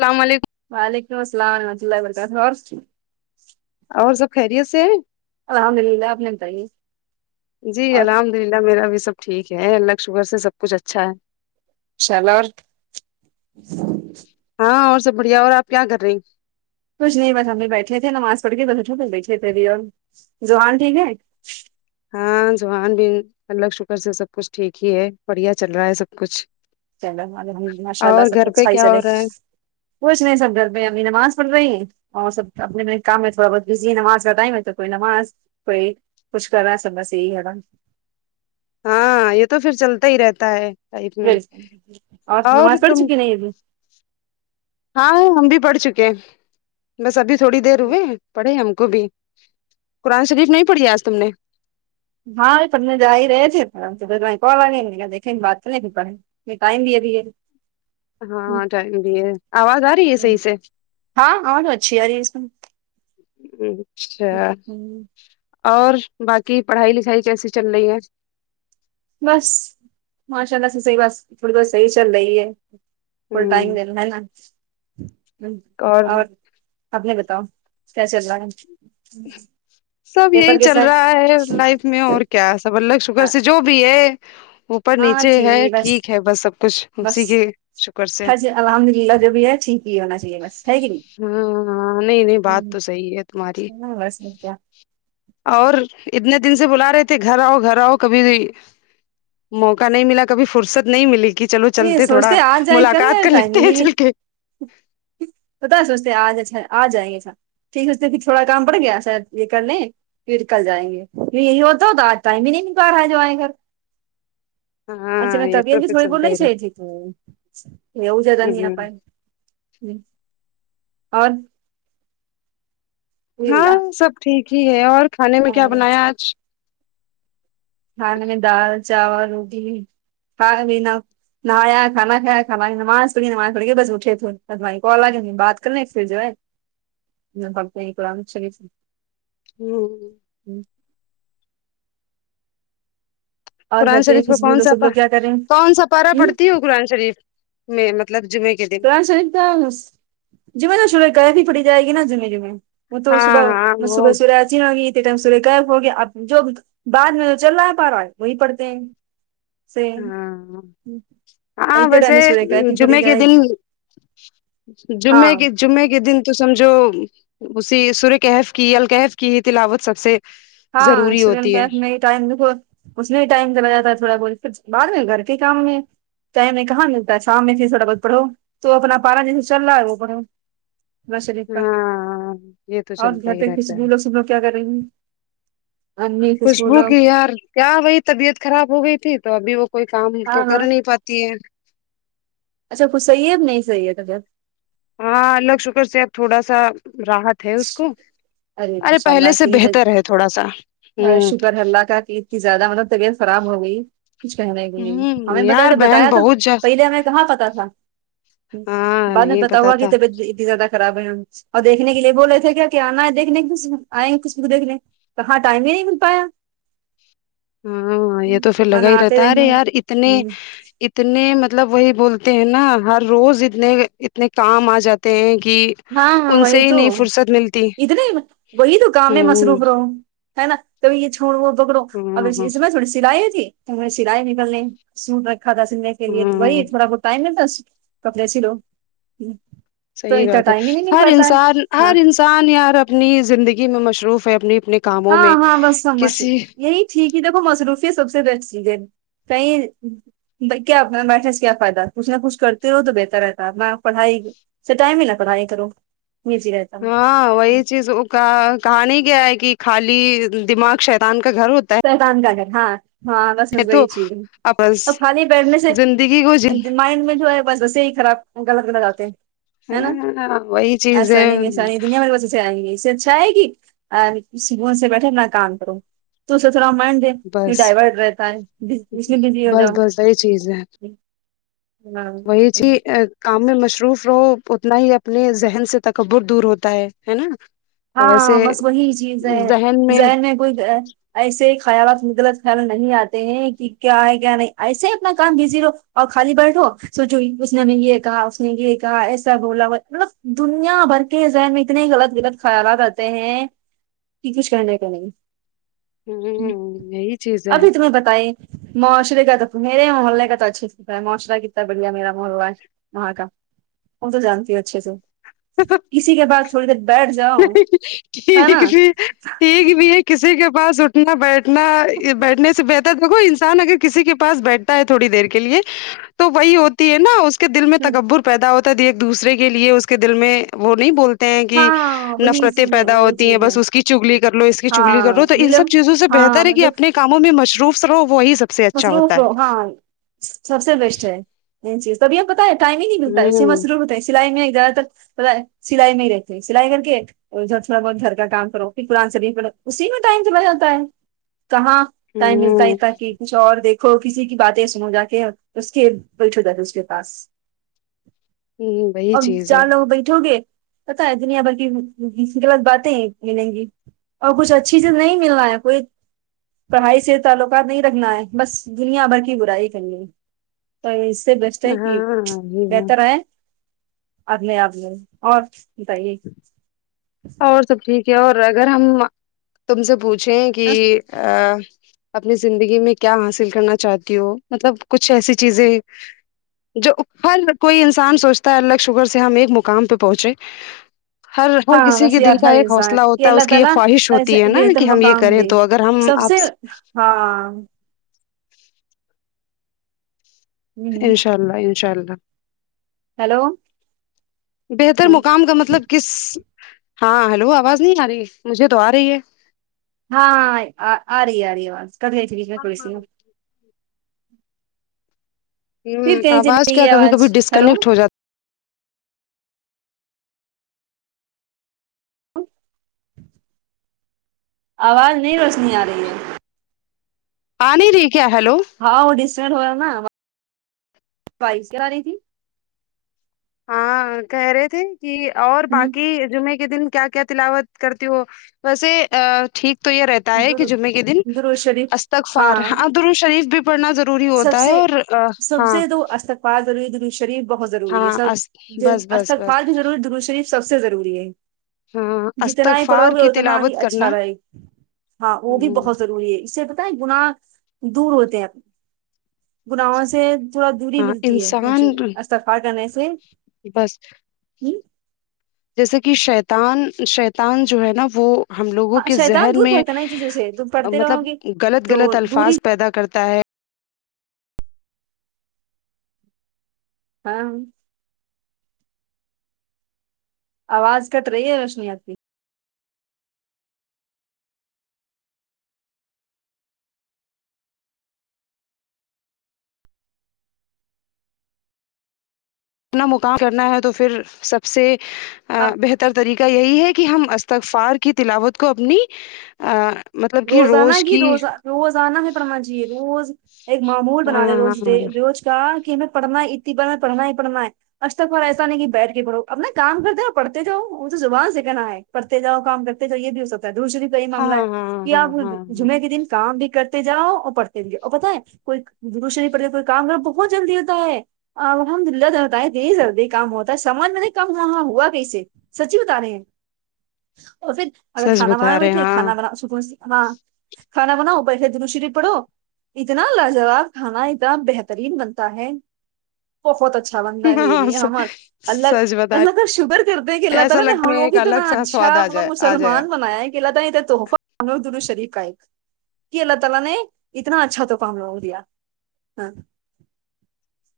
السلام علیکم وعلیکم اسلام رحمۃ اللہ و برکاتہ اور اور سب خیریت سے ہیں الحمد للہ اپنے بتایے اور الحد للہ میرا بھی سب ٹھیک ہے اللہ کے شکر سے سب کچھ اچھا ہے شلور ہاں اور سب بڑھیا اور آپ کیا کر رہے ہیں کچھ نہیں بس ہم بھی بیٹھے تھے نماز پڑھ کے بھی بس اٹھو پس بیٹھے تھے ابھی اور زحان ٹھیک ہے ہاں زحاں بھی اللہ کے شکر سے سب کچھ ٹھیک ہی ہے بڑھیا چل رہا ہے سب کچھ چلو الحمد ماشاء اللہ اور سب گھر پہ اچھائی کیا چلے ہو رہا ہے کچھ نہیں سب گھر پہ ہے امی نماز پڑھ رہی ہیں اور سب اپنے اپنے کام میں تھوڑا بہت بزی نماز پتائی ہے تو کوئی نماز کوئی کچھ کرا ہے سمس یہی ہے نا ہاں یہ تو پھر چلتا ہی رہتا ہے لائف میں اور نماز پڑھ تم چکی نہیں ابھی ہاں ہم بھی پڑھ چکے ہیں بس ابھی تھوڑی دیر ہوئے ہیں پڑے ہم کو بھی قرآن شریف نہیں پڑھی آج تم نے ہاں یہ پڑھنے جا ہی رہے تھے پر کوال دیکھے بات کر نہیں پڑ ہے مٹائم دیا دیھیے ہاں ٹائم بھی ہے آواز آ رہی ہے صحیح سے ہاں آواز اچھی یاری اس اچھا ہوں، اور باقی پڑھائی لکھائی کیسی چل رہی ہے بس ماشاء اللہ سے صحیح بس تھوڑی بہت صحیح چل رہی ہے فل ڈائم ہوں دینا ہے نا اور آپ نے بتاؤ کیا چل رہا ہے سب پیپر یہی کے چل ساتھ رہا ہے لائف میں اور کیا سا بل شوگر سے جو بھی ہے وہ پر نیچے ہے ٹھیک ہے بس سب کچھ بس اسی کے شکر سے یہ ہونا چاہیے بس ہے کہ نہیں ہاں ہاں نہیں نہیں بات تو صحیح ہے تمہاری ہ بسم کیا اور اتنے دن سے بلا رہے تھے گھر آؤ گھر آؤ کبھی بھی موقع نہیں ملا کبھی فرصت نہیں ملی کہ چلو نہیں چلتے تھوڑا سوچتے آ جائیں کل ملاقات کر لیتے ہیں چل کے پتہ سوچتے آج اچا آج جائیں گےچا ٹھیک ہوتے پھر تھوڑا کام پڑ گیا شاید یہ کرنے پھرکل جائیں گے یہی ہوتا ہو تو آج ٹائم ہی نہیں نک رہ ہے جو آئےیں گھر ہاں ایکت روپ چلتا رہے جی تو ا جتا نہیں اپائے اور ہاں سب ٹھیک ہی ہے اور کھانے میں کیا بنایا آج کھانے میں دال چاول روٹی کھا لے نہ نہایا کھا کایا کھا نماز پڑھی نماز پڑی بس اٹھے تھے کو الگے نہیں بات کر ل پھر جو ہے ہ ببت کو چ ہوں ہوں اور گھر قرآن پہ شریف کو خوشبو کون لوگ سا سب لوگ کیا کر رہے ہیں کون سا پارا ہ پڑتی ہو قرآن شریف میں مطلب جمعے کے د ن اں س جمے نہ شور گ ہی پڑی جائے گی نا جمے جمے وہ تو ہاں صبح ہاں وہ صبح سبے آچ نہ گ ٹم سور کہف ہو گیا اب جو بعد میں جو چل رہا پا رہا ہے وہی پڑھتے ہیں سے ہاں ہاں ایتے ٹائم ویسے سورج کی ہی پڑی جمعے کے جائے دن گی ہاں جمعے کے جمعے کے دن تو سمجھو اسی سور کہف کی الکحف کی ہی تلاوت سب سے ہاں ضروری سور ہوتی ہے کہف میں ٹائم دیکھو اس نے بھی ٹائم دلا جاتا تھا تھوڑا بہت پھر بعد میں گھر کے کام میں ٹائم میں کہاں ملتا ہے شام میں سےھر تھوڑا بہت پڑھو تو اپنا پارا جیسے چل رہا ہے وہ پڑھو نواز شریف کا ہاں یہ تو اور چلتا گھر ہی تھ کھ رہتا بھی ہے لوگ سب لوگ کیا کر رہیں ہیں امی خوشبو لوگ کی یار کیا وہی طبیعت خراب ہو گئی تھی تو ابھی وہ کوئی کام تو ہاں کر ہاں نہیں پاتی ہے اچھا کچھ صحیح اب نہیں صحیح تھا جب ہاں الله کا شکر سے آب تھوڑا سا راحت اس کو ارے ماشاء پہلے اللہ سے اتنی بہتر ہے تھوڑا سا ہ حلالہ کا کہ زیادہ مطلب طبیعت خراب ہو گئی کچھ کہنا ہے گول ہمیں ہوں بتا یار جب بہن بتایا تو بہت جا پہلے ہمیں کہاں پتہ تھا ہاں بعد میں نہیں بتا پتا ہوا کہ تھا طبعت اتنی زیادہ خراب ہے ہم اور دیکھنے کے لیے بولے تھے کیا کیا آنا ہے دیکھنے آئےیں کچ بھی دیکنے کہ ہاں ٹائم بھی نہیں مل پایا ہاں یہ تو پھر لگا ورنہ ہی آتے رہتا ہے ارے دیکھنا یار اتنے ہ اتنے مطلب وہی بولتے ہیں نا ہر روز اتنے اتنے کام آ جاتے ہیں کی ہاں ہاں وہئی توو ا نے وہئی دو گامے ہوں مسروبر ہے نا تو یہ چھوڑو بکڑو اب ہوں اس میں تھوڑی سلائی ہو تھی تو ہم نے سلائی نکلنے سوٹ رکھا تھا سلنے کے لیے تو وہی ہوں تھوڑا بہت ٹائم کپڑے سینے صحیح بات ہے ہر انسان ہے ہاں ہر انسان یار اپنی زندگی میں مصروف ہے اپنی اپنے کاموں ہاں میں ہاں بس سب مش کسی یہی ٹھیک ہی دیکھو مصروفی سب سے بیسٹ چیز ہے کہئی کیا اپنا بیٹھنے سے کیا فائدہ کچھ نہ کچھ کرتے ہو تو بہتر رہتا ہے میں پڑھائی سے ٹائم ہی نہ پڑھیں کرو نیچی رہتی ہاں وہی چیزوں کا کہا نہیں کیا ہے کہ خالی دماغ شیطان کا گھر ہوتا ہے شیتن کا گھر ہاں ہاں تو وہی چیز اپس اور خالی بیٹھنے سے زندگی کو مائنڈ میں جو ہے بس وسوسے ہی خر آپ غلطنا جاتے ہیں ہے نا ہاں وہی چیز ہے آسانی بھی آسانی دنیا میرے پاس سے آئیں گی جائے گی سکون سے بیٹھے اپنا کام کروں تو س سرام م آ دے بس ڈائیورٹ رہتا ہے اس میں بزی ہو بس جاؤ بس وہی چیز ہے ہاں وہی جی چیز کام میں مصروف رہو اتنا ہی اپنے ذہن سے تکبر دور ہوتا ہے ہے نا ویسے ہاں بس وہی چیز ہے ذہر میں کوئی ایسے ہی خیالات غلط خیال نہیں آتے ہیں کہ کیا ہے کیا نہیں ایسے ہی اپنا کام بزی لو اور خال بیٹو سوچوئی اس نے ہمیں یہ کہا اس نے یہ کہا ایسا بولا ہو مطلب دنیا بھر انے ذہن میں اتنے غلط غلط خیالات آتے ہیں کہ کچھ کرنے کے نہیں ہ ہوں یہی چیز ہے ابھی تمہیں بتائے معاشرے کا تو میرے محلے کا تو اچھھی ستا ہے معاشرہتتا بڑھیا میرا محول و ہے وہاں کا وہ تو جانتی اچھے سے اسی کے بد تھوڑی دیر بیٹ ٹھیک بھی ٹھیک بھی ہے کسی کے پاس اٹھنا بیٹھنا بیٹھنے سے بہتر دیکھو انسان اگر کسی کے پاس بیٹھ ہے تھوڑی دیر کے لیے تو وہی ہوتی ہے نا اس کے اس کے دل میں تکبر پیدا ہوتا تھا ایک دوسرے کے لیے اس کے دل میں وہ نہیں بولتے ہیں کہ ہاں وہی نفرتیں چیز ہے پیدا وہی ہوتی ہیں چیز ہے بس اس کی چگلی کر لو اس کی چگلی کر لو ہاں تو ان سب نیلم چیزوں سے ہاں بہتر ہے کہ مطلب اپنے کاموں میں مصروف رہو وہی سک فسرو وسرو ہاں سب سے بیسٹ ہے یہ چیز تبھی پت ہے ٹائم ہی نہیں ملتا ہےسے ہوں میںضرور ہوتا سلائی میں زیادہ تر سلائی میں ہی رہتے ہیں سلائی کر کے اور ادھر تھوڑا بہت گھر کا کام کرو پھر قرآن شریف پر اسی میں ٹائم چلا جاتا ہے کہاں ٹایم جی ہوں تھا کہ کچھ اور دیکھو کسی کی باتیں سنو جا کے اس کے بیٹھ ہوتا تھا اس کے پاس ہوں وہی اب چیز ہے جان لوگ بیٹھو گے پتا ہے دنیا بھر کے غلت باتیں ہی ملیں گی اور کچھ اچھی سے نہیں مل رہا ہے کوئی پڑھائی سے تعلقات نہیں رکھنا ہے بس دنیا بھر کی برائی کرنی تو اس سے بیسٹ ہے کہ ہاں یہ بہتر ہے آدنے آدنے اور بتائیے اور سب ٹھیک ہے اور اگر ہم تم سے پوچھیں کہ اپنی زندگی میں کیا حاصل کرنا چاہتی ہو مطلب کچھ ایسی چیزیں جو ہر کوئی انسان سوچتا ہے الگ شوگر سے ہم ایک مقام پہ پہنچے ہر ہر ہاں کسی بس کے دل یار کا ہر ایک انسان حوصلہ ہوتا ہے اس اللہ کی یہ تعالی خواہش ایسے ہوتی ہے نا بہتر کہ ہم یہ مقام کریں دے تو اگر ہم سب آپ سے ہاں ہ انشاء اللہ انشاء اللہ ہیلو بہتر مقام کا مطلب کس ہاں ہلو آواز نہیں آ رہی مجھے تو آ رہی ہے ہاں آ رہی آ رہی آواز کد گئی تھی بیچ میں تھوڑی س میں پھر ہ کہیں چلی آواز گئی کیا ہے کبھی کبھی آواز ہیلو ڈسکنیکٹ ہو جاتا آواز نہیں رچنی آ رہی ہے آ نہیں رہی کیا کیا ہیلو ہاں وہ ڈسٹ ہو ہےا بائی س ساری ہاں کہہ رہے تھے کہ اور باقی جمعے کے دن کیا کیا تلاوت کرتی ہو ویسے ٹھیک تو یہ رہتا ہے کہ ہ جمعے کے دن درو شریف استغفار ہاں ہا در شریف بھی پڑھنا ضروری ہوتا ہے اور ہاں بادری د شریف بہت ضروری ہے ہاں سب اس- بس بس بس استغفار بھی ضور ہے درو شریف سب سے ضروری ہے ہاں جتنا ہی پڑھو استغفار گے کی اتنا ہی تلاوت کرنا اچھا رہے گی ہاں وہ بھی ہوں، بہت ضروری ہے اس سے پتا ہے گناہ دور ہوتے ہیں گناہوں سے تھوڑا دوری ہاں ملتی ہے جی انسان استفار کرنے سے بس جی جیسے کہ شیطان شیطان جو ہے نا وہ ہم لوگوں ہاں کے شیطان ذہن دور میں بھگتا ہے نا ان چیزوں سے تم پڑھتے رہو مطلب گے غلط تو غلط دوری الفاظ پیدا کرتا ہے ہاں آواز کٹ رہی ہے روشنییات کی اپنا مقام کرنا ہے تو پھر سب سے آ- بہتر طریقے یہی ہے کہ ہم استغفار کی تلاوت کو اپنی مطلب کہ روزانہ گ کی روز روزانہ ہے پڈهنا چائے روز ایک معمول ہاں بنا رہے روز روز کا کہ ہم پڑھنا ہے اتنی بار پڑھنا ہی پڑھنا ہے استقفار ایسا نہیں کہ بیٹھ کے پڑھو اپنا کام کرتے اور پڑھتے تھ وہ تو زبان سے کہنا ہے کرتے جاؤ کام کرتے جاؤ یہ بھی ہوتا ہے درودشریف ہاں ہاں کہ آپ ہاں نہ ہاں ہاں جمعے کے دن کام بھی کرتے جاؤ اور پڑتے اور پتا ہے کوئی درود شریف پڑتا کوئی کام کرو بہت جلدی ہوتا ہے آ الحمد للہ تو بتائیں دی جلدی کام ہوتا ہے سمج میں نہیں کام ہوا وہاں ہوا کییسے سچی بتا رہے ہیں اور پھر اگر سچ کھانا بنانا بتا رہے بیٹھے ہاں کھانا بنا صبح سے ہاں کھانا بناؤ بیٹھکے درود شریف پڑو اتنا لاجواب کھانا اتنا بہترین بنتا ہے بہت اچھا بنتا ہے یہ ہاں لیے ہمار سچ اللہ بتا اللہ رہے کا شکر کر تے ہیں کہ اللہ ایسا تالی نا لگتا ہم میں لوگ ایک کتنا الگ سا اچھا سواد آ مطلب جائے آ جائے مسلمان بنایا کہ اللہ تعالی نے جو تحفہ درود شریف کا ایک کہ اللہ تعالی نے اتنا اچھا طوفہ ہم لوگوں کو دیا ہاں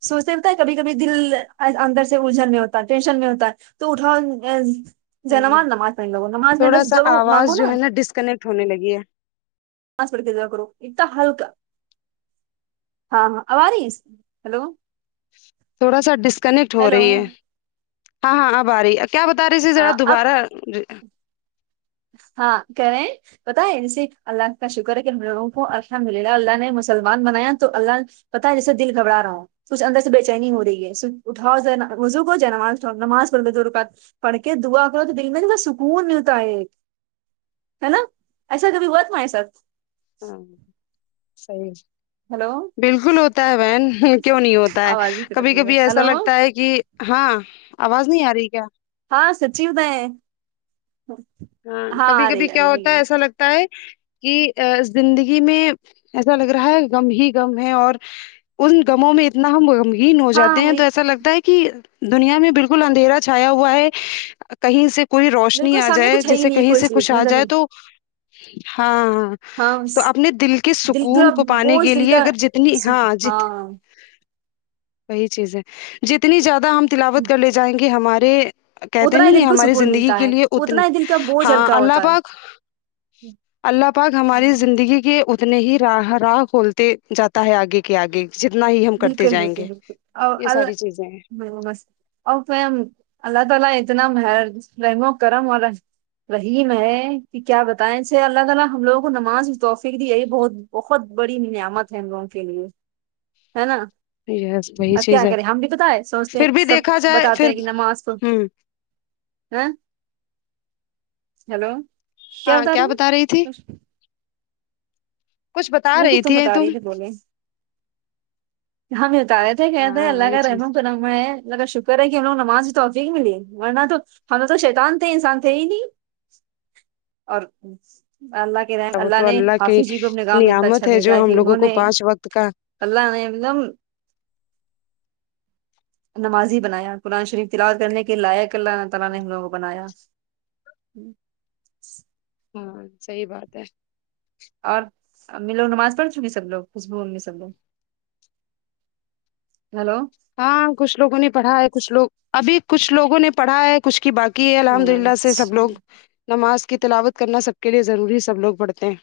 سوچتے ہوتا ہے کبھی کبھی دل اندر سے الجن میں ہوتا ہے ٹینشن میں ہوتا ہے تو ہ نہ نماز نماز میں اللہ سے ضرور مانگو نا نٹ ڈسکنیکٹ ہونے لگی ہے [unintelligible] ہلکا ہاں ہاں اب اری ہلو تھوڑا سا ڈسکنیکٹ ہو رہی ہیلو ہے ہاں ہاں اب آ رہی کیا بتا رہی تھے آ، ذرا اب دوبارہ ہاں کرے پتہ ہے جے اللہ کا شکر ہے کہ ہم لوگوں کو الحمد للہ اللہ نے مسلمان بنایا تو اللہ پتا ہے جیسے دل گھبرا رہا ہوں سچھ اندر سے بےچینی ہو رہی ہے سچ اٹھؤ جا وضو کر لو نماز پڑ لو دو رکعت پڈ کے دعا کرو تو دل میں کتنا سکون ملتا ہے ہے نا ایسا کبھی ہوا تمھارے ساتھ ہاں سی ہلو بالکل ہوتا ہے بہن کیوں نہیں ہوتا ہے آواز بھی کٹ کبھی رہی ہے کبھی ایسا ہلو لگتا ہے کہ ہاں آواز نہیں آ رہی کیا ہاں سچی بتائ ہاں کبھی کبھی کیا ہوتا ہے ایسا لگتا کہ زندگی میں ایسا لگ رہا ہے گم ہی گم ہے اور ان گموں میں اتنا ہم ہی ہو جاتے ہاں ہیں تو وہی ایسا لگتا ہے کہ دنیا میں بالکل اندھیرا چھایا ہوا ہے کہیں سے کوئی روشنی بالکل آ سامنے جائے کچھ ہے ہی جیسے نہیں کہیں کوئی سے کچھ چیز آ نظر جائے نہیں ہاں ہاں تو اپنے دل کے دل سکون تھوڑا کو پانے بوجھ کے دل لیے کا اگر جتنی ہاں جت ہاں وہی چیز ہے جتنی زیادہ ہم تلاوت کر لے جائیں گے ہمارے کہتے اتنا ہی نہیں ہیں دل کو ہماری سکون زندگی ملتا کے ہے لیے اتنے اتنا ہی دل کا بوجھ ہاں ہلکا اللہ ہوتا ہے پاک اللہ پاک ہماری زندگی گی کے اتنے ہی راہ راہ کھولتے جاتا ہے آگے کے آگے جتنا ہی ہم کرتے بالکل جائیں گے یہ ساری چیزیں ہیں میں وہ بس اور فہم اللہ تعالی اتنا مہر رحم و کرم اور وہی میں کہ کیا بتائیں سے اللہ تعالی ہم لوگوں کو نماز کی توفیق دی ہے یہی بہت بہت بڑی نعمت ہے ہم لوگوں کے لیے ہے نا یس وہی اب کیا چیز ہے کریں ہم بھی بتائے سوچتے ہیں پھر بھی سب دیکھا جائے بتاتے پھر ہیں کہ نماز کو ہوں ہیں ہیلو کیا بتا رہی کچھ بتا نہیں رہی کچھ تھی بتا تم رہی بولے ہم یہ بتارے تھے کہتے ہیں ہاں اللہ وہی کا رحم چیز و کرم میں اللہ کا شکر ہے کہ ہم لوگوں کو نماز کی توفیق ملی ہے ورنہ تو ہم لوگ تو شیطان تھے انسان تھے ہی نہیں اور اللہ کے کے رحم وہ اللہ تو نے کی حافظ جی کو اپنے گاؤں میں اتنا اچھا نعمت بھیجا جو ہے ہم کہ لوگوں انہوں کو نے پانچ وقت کا اللہ نے ایک دم نمازی بنایا قرآن شریف تلاوت کرنے کے لائق اللہ نے تعالی نے ہم لوگوں کو بنایا ہاں صحیح بات ہے اور امی لوگ نماز پڑھ چکی سب لوگ خوشبو امی سب لوگ ہیلو ہاں کچھ لوگوں نے پڑھا ہے کچھ لوگ ابھی کچھ لوگوں نے پڑھا ہے کچھ کی باقی ہے الحمد للہ سے سب لوگ اچھا نماز کی تلاوت کرنا سب کے لیے ضروری ہے سب لوگ پڑھتے ہیں